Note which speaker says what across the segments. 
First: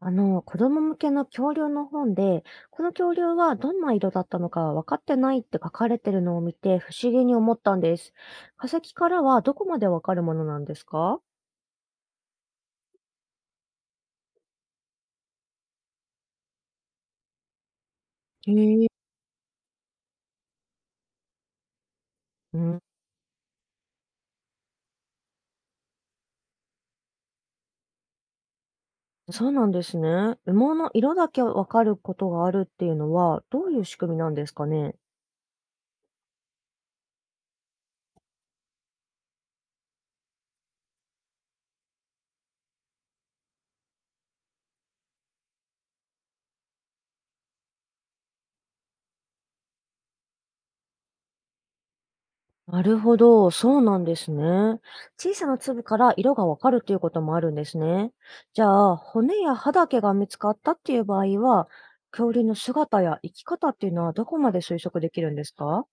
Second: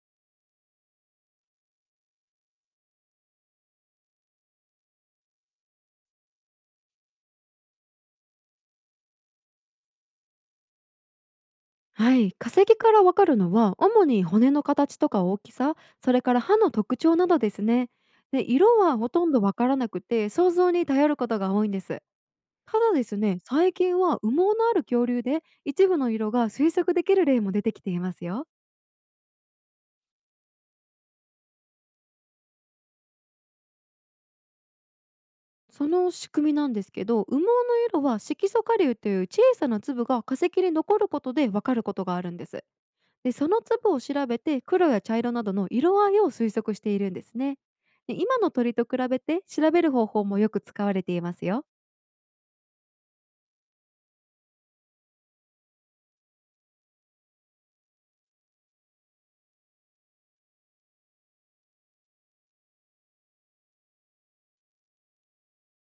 Speaker 1: 子供向けの恐竜の本で、この恐竜はどんな色だったのか分かってないって書かれてるのを見て不思議に思ったんです。化石からはどこまで分かるものなんですか？
Speaker 2: はい、化石からわかるのは主に骨の形とか大きさ、それから歯の特徴などですね。で、
Speaker 1: へ
Speaker 2: 色
Speaker 1: え。
Speaker 2: はほとんどわからなくて、想像に頼ることが多いんです。
Speaker 1: う
Speaker 2: た
Speaker 1: ん。
Speaker 2: だですね、最近は羽毛のある恐竜で一部の色が推測できる例も出てきていますよ。
Speaker 1: そうなんですね。羽毛の色だけ分かることがあるっていうのはどういう仕組みなんですかね？
Speaker 2: その仕組みなんですけど、羽毛の色は色素顆粒という小さな粒が化石に残ることでわかることがあるんです。で、その粒を調べて黒や茶色などの色合いを推測しているんですね。で、今の鳥と比べて調べる方法もよく使われていますよ。
Speaker 1: なるほど、そうなんですね。小さな粒から色がわかるということもあるんですね。じゃあ、骨や歯だけが見つかったっていう場合は、恐竜の姿や生き方っていうのはどこまで推測できるんですか？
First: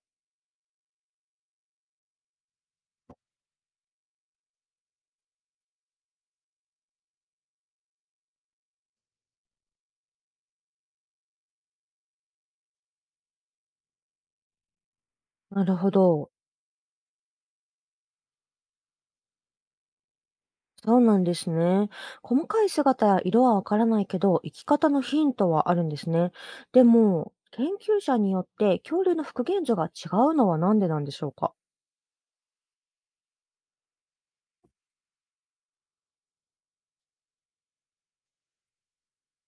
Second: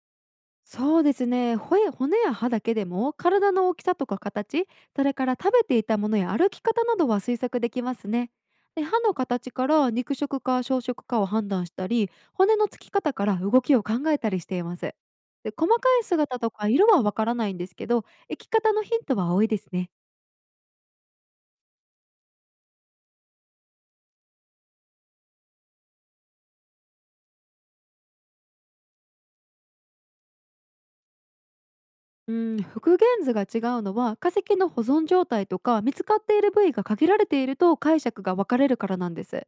Speaker 2: そうですね、骨や歯だけでも体の大きさとか形、それから食べていたものや歩き方などは推測できますね。で、歯の形から肉食か小食かを判断したり、骨のつき方から動きを考えたりしています。で、
Speaker 1: な
Speaker 2: 細
Speaker 1: る
Speaker 2: か
Speaker 1: ほ
Speaker 2: い
Speaker 1: ど。
Speaker 2: 姿とか色はわからないんですけど、生き方のヒントは多いですね。
Speaker 1: そうなんですね。細かい姿や色はわからないけど、生き方のヒントはあるんですね。でも、研究者によって恐竜の復元図が違うのはなんでなんでしょうか？
Speaker 2: うん、復元図が違うのは、化石の保存状態とか見つかっている部位が限られていると解釈が分かれるからなんです。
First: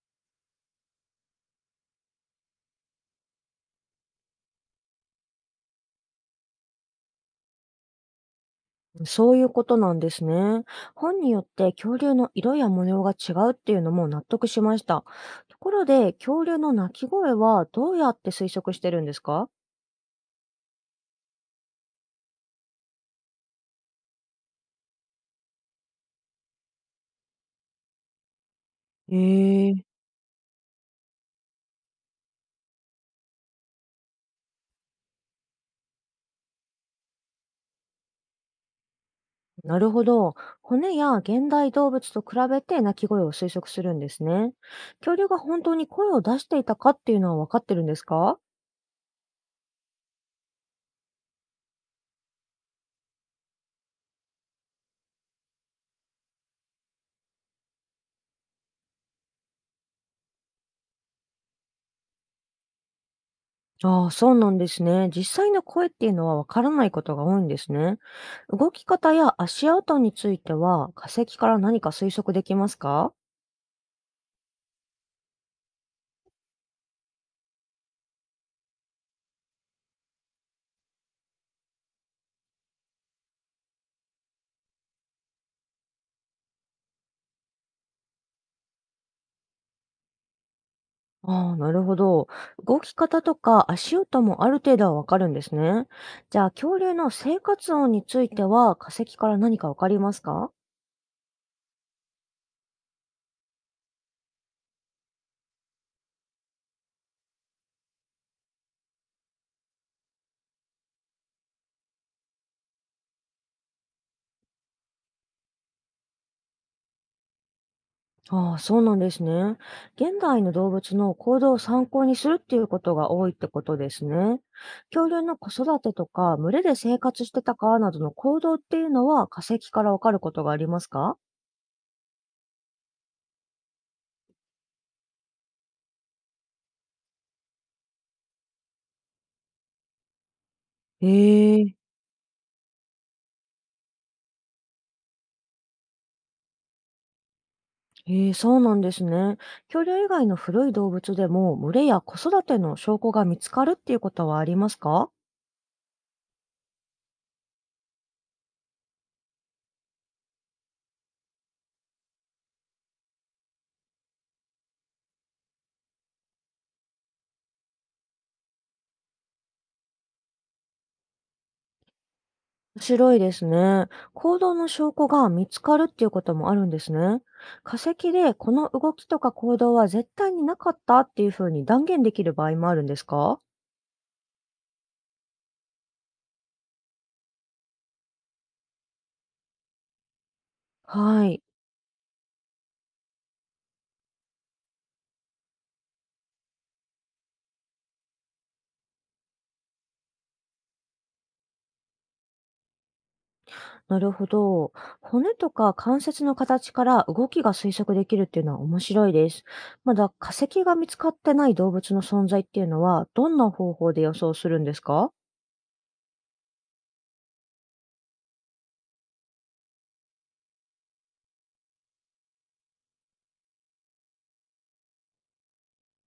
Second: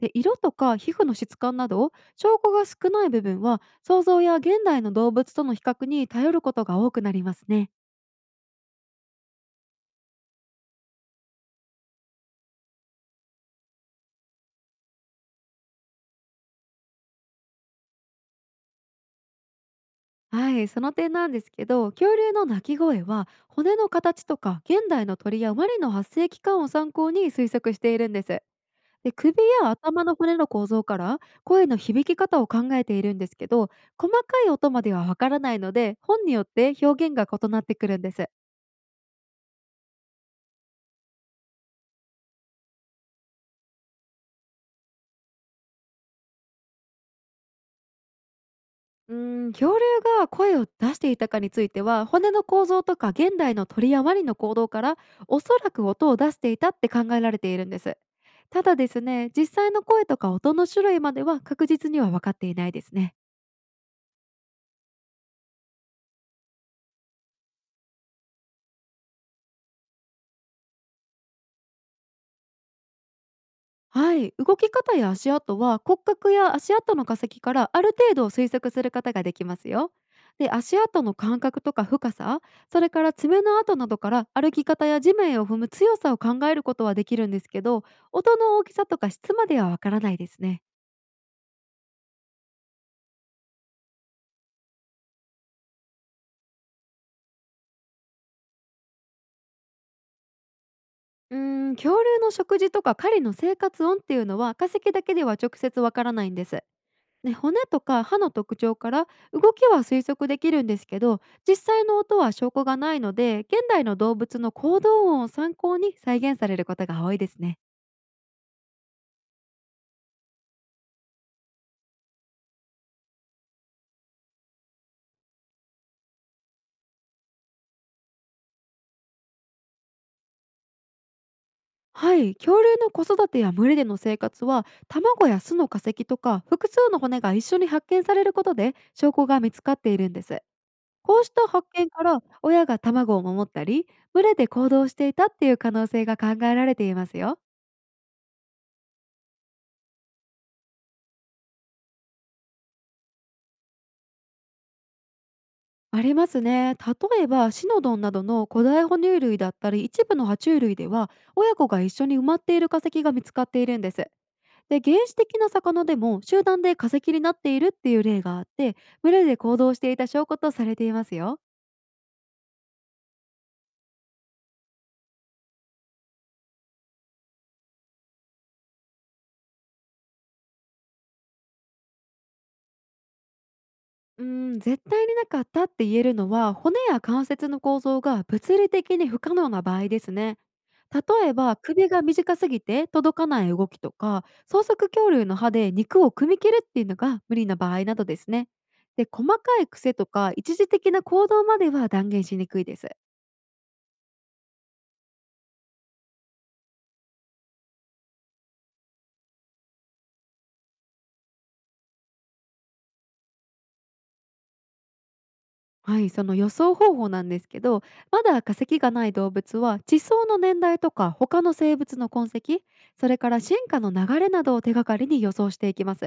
Speaker 2: で、色とか皮膚の質感など証拠が少ない部分は、想像や現代の動物との比較に頼ることが多くなりますね。
Speaker 1: そういうことなんですね。本によって恐竜の色や模様が違うっていうのも納得しました。ところで、恐竜の鳴き声はどうやって推測してるんですか？
Speaker 2: はい、その点なんですけど、恐竜の鳴き声は骨の形とか現代の鳥やワニの発生期間を参考に推測しているんです。で、
Speaker 1: へ
Speaker 2: 首や
Speaker 1: えー。
Speaker 2: 頭の骨の構造から声の響き方を考えているんですけど、細かい音まではわからないので、本によって表現が異なってくるんです。
Speaker 1: なるほど。骨や現代動物と比べて鳴き声を推測するんですね。恐竜が本当に声を出していたかっていうのは分かってるんですか？
Speaker 2: 恐竜が声を出していたかについては、骨の構造とか現代の鳥やワニの行動から、おそらく音を出していたって考えられているんです。ただですね、実際の声とか音の種類までは確実には分かっていないですね。
Speaker 1: ああ、そうなんですね。実際の声っていうのはわからないことが多いんですね。動き方や足音については化石から何か推測できますか？
Speaker 2: はい、動き方や足跡は骨格や足跡の化石からある程度推測することができますよ。で、足跡の感覚とか深さ、それから爪の跡などから歩き方や地面を踏む強さを考えることはできるんですけど、音の大きさとか質まではわからないですね。
Speaker 1: ああ、なるほど。動き方とか足音もある程度はわかるんですね。じゃあ、恐竜の生活音については化石から何かわかりますか？
Speaker 2: 恐竜の食事とか狩りの生活音っていうのは、化石だけでは直接わからないんです。ね、骨とか歯の特徴から動きは推測できるんですけど、実際の音は証拠がないので、現代の動物の行動音を参考に再現されることが多いですね。
Speaker 1: ああ、そうなんですね。現代の動物の行動を参考にするっていうことが多いってことですね。恐竜の子育てとか、群れで生活してたかなどの行動っていうのは化石からわかることがありますか？
Speaker 2: はい、恐竜の子育てや群れでの生活は、卵や巣の化石とか複数の骨が一緒に発見されることで証拠が見つかっているんです。こうした
Speaker 1: へ
Speaker 2: 発
Speaker 1: え。
Speaker 2: 見から、親が卵を守ったり群れで行動していたっていう可能性が考えられていますよ。
Speaker 1: ええ、そうなんですね。恐竜以外の古い動物でも、群れや子育ての証拠が見つかるっていうことはありますか？
Speaker 2: ありますね。例えばシノドンなどの古代哺乳類だったり、一部の爬虫類では親子が一緒に埋まっている化石が見つかっているんです。で、原始的な魚でも集団で化石になっているっていう例があって、群れで行動していた証拠とされていますよ。
Speaker 1: 面白いですね。行動の証拠が見つかるっていうこともあるんですね。化石でこの動きとか行動は絶対になかったっていうふうに断言できる場合もあるんですか？
Speaker 2: うー絶対になかったって言えるのは、骨や関節の構造が物理的に不可能な場合ですね。
Speaker 1: は
Speaker 2: 例え
Speaker 1: い。
Speaker 2: ば首が短すぎて届かない動きとか、草食恐竜の歯で肉を組み切るっていうのが無理な場合などですね。で、細かい癖とか一時的な行動までは断言しにくいです。
Speaker 1: なるほど。骨とか関節の形から動きが推測できるっていうのは面白いです。まだ化石が見つかってない動物の存在っていうのはどんな方法で予想するんですか？
Speaker 2: はい、その予想方法なんですけど、まだ化石がない動物は地層の年代とか他の生物の痕跡、それから進化の流れなどを手がかりに予想していきます。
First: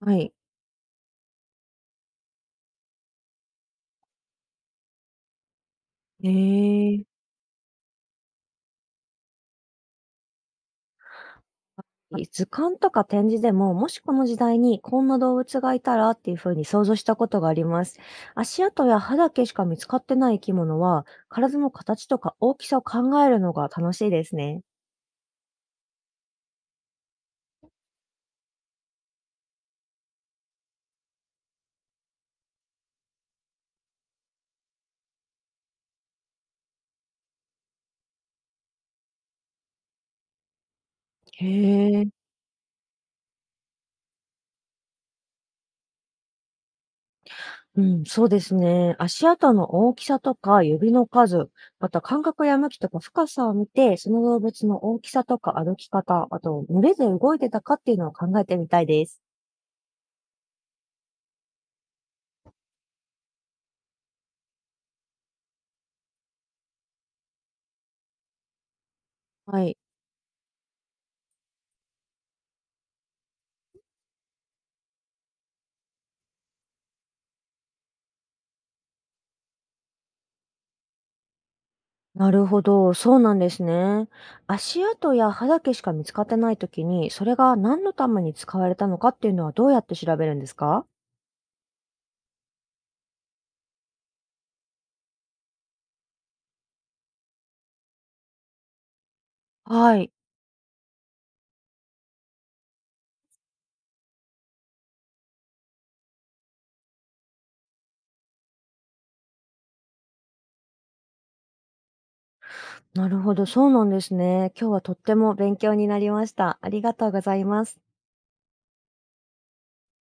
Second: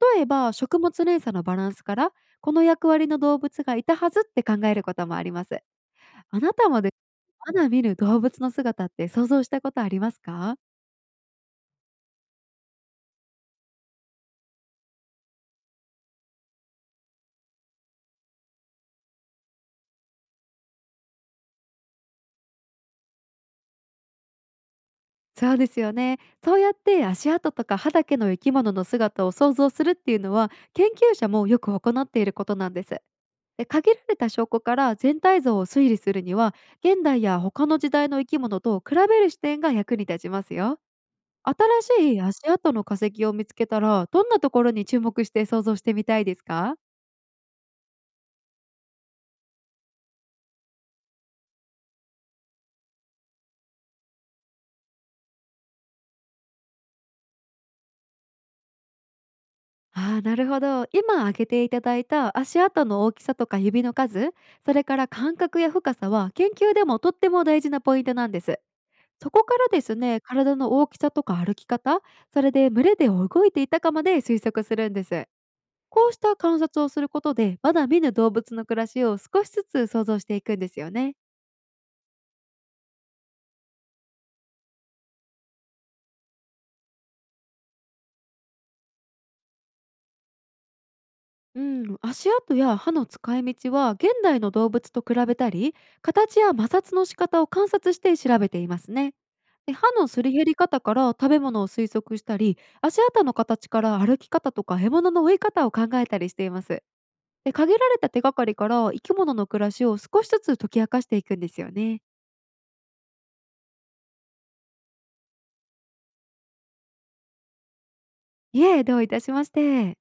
Speaker 1: は
Speaker 2: 例え
Speaker 1: い。
Speaker 2: ば食物連鎖のバランスから、この役割の動物がいたはずって考えることもあります。
Speaker 1: え
Speaker 2: あなたもで、
Speaker 1: ー。
Speaker 2: まだ見る動物の姿って想像したことありますか？
Speaker 1: 図鑑とか展示でも、もしこの時代にこんな動物がいたらっていうふうに想像したことがあります。足跡や歯だけしか見つかってない生き物は、体の形とか大きさを考えるのが楽しいですね。
Speaker 2: そうですよね。そうやって足跡とか歯だけの生き物の姿を想像するっていうのは、研究者もよく行っていることなんです。で、限られた証拠から全体像を推理するには、現代や他の時代の生き物と比べる視点が役に立ちますよ。
Speaker 1: へえ。
Speaker 2: 新しい足跡の化石を見つけたら、どんなところに注目して想像してみたいですか？
Speaker 1: うん、そうですね。足跡の大きさとか指の数、また感覚や向きとか深さを見て、その動物の大きさとか歩き方、あと群れで動いてたかっていうのを考えてみたいです。
Speaker 2: ああ、なるほど。今挙げていただいた足跡の大きさとか指の数、それから感覚や深さは研究でもとっても大事なポイントなんです。そこか
Speaker 1: は
Speaker 2: ら
Speaker 1: い。
Speaker 2: ですね、体の大きさとか歩き方、それで群れで動いていたかまで推測するんです。こうした観察をすることで、まだ見ぬ動物の暮らしを少しずつ想像していくんですよね。
Speaker 1: なるほど、そうなんですね。足跡や歯だけしか見つかってないときに、それが何のために使われたのかっていうのはどうやって調べるんですか？
Speaker 2: うん、足跡や歯の使い道は、現代の動物と比べたり形や摩擦の仕方を観察して調べていますね。で、歯
Speaker 1: は
Speaker 2: の
Speaker 1: い。
Speaker 2: すり減り方から食べ物を推測したり、足跡の形から歩き方とか獲物の追い方を考えたりしています。で、限られた手がかりから生き物の暮らしを少しずつ解き明かしていくんですよね。
Speaker 1: なるほど、そうなんですね。今日はとっても勉強になりました。ありがとうございます。
Speaker 2: いえ、どういたしまして。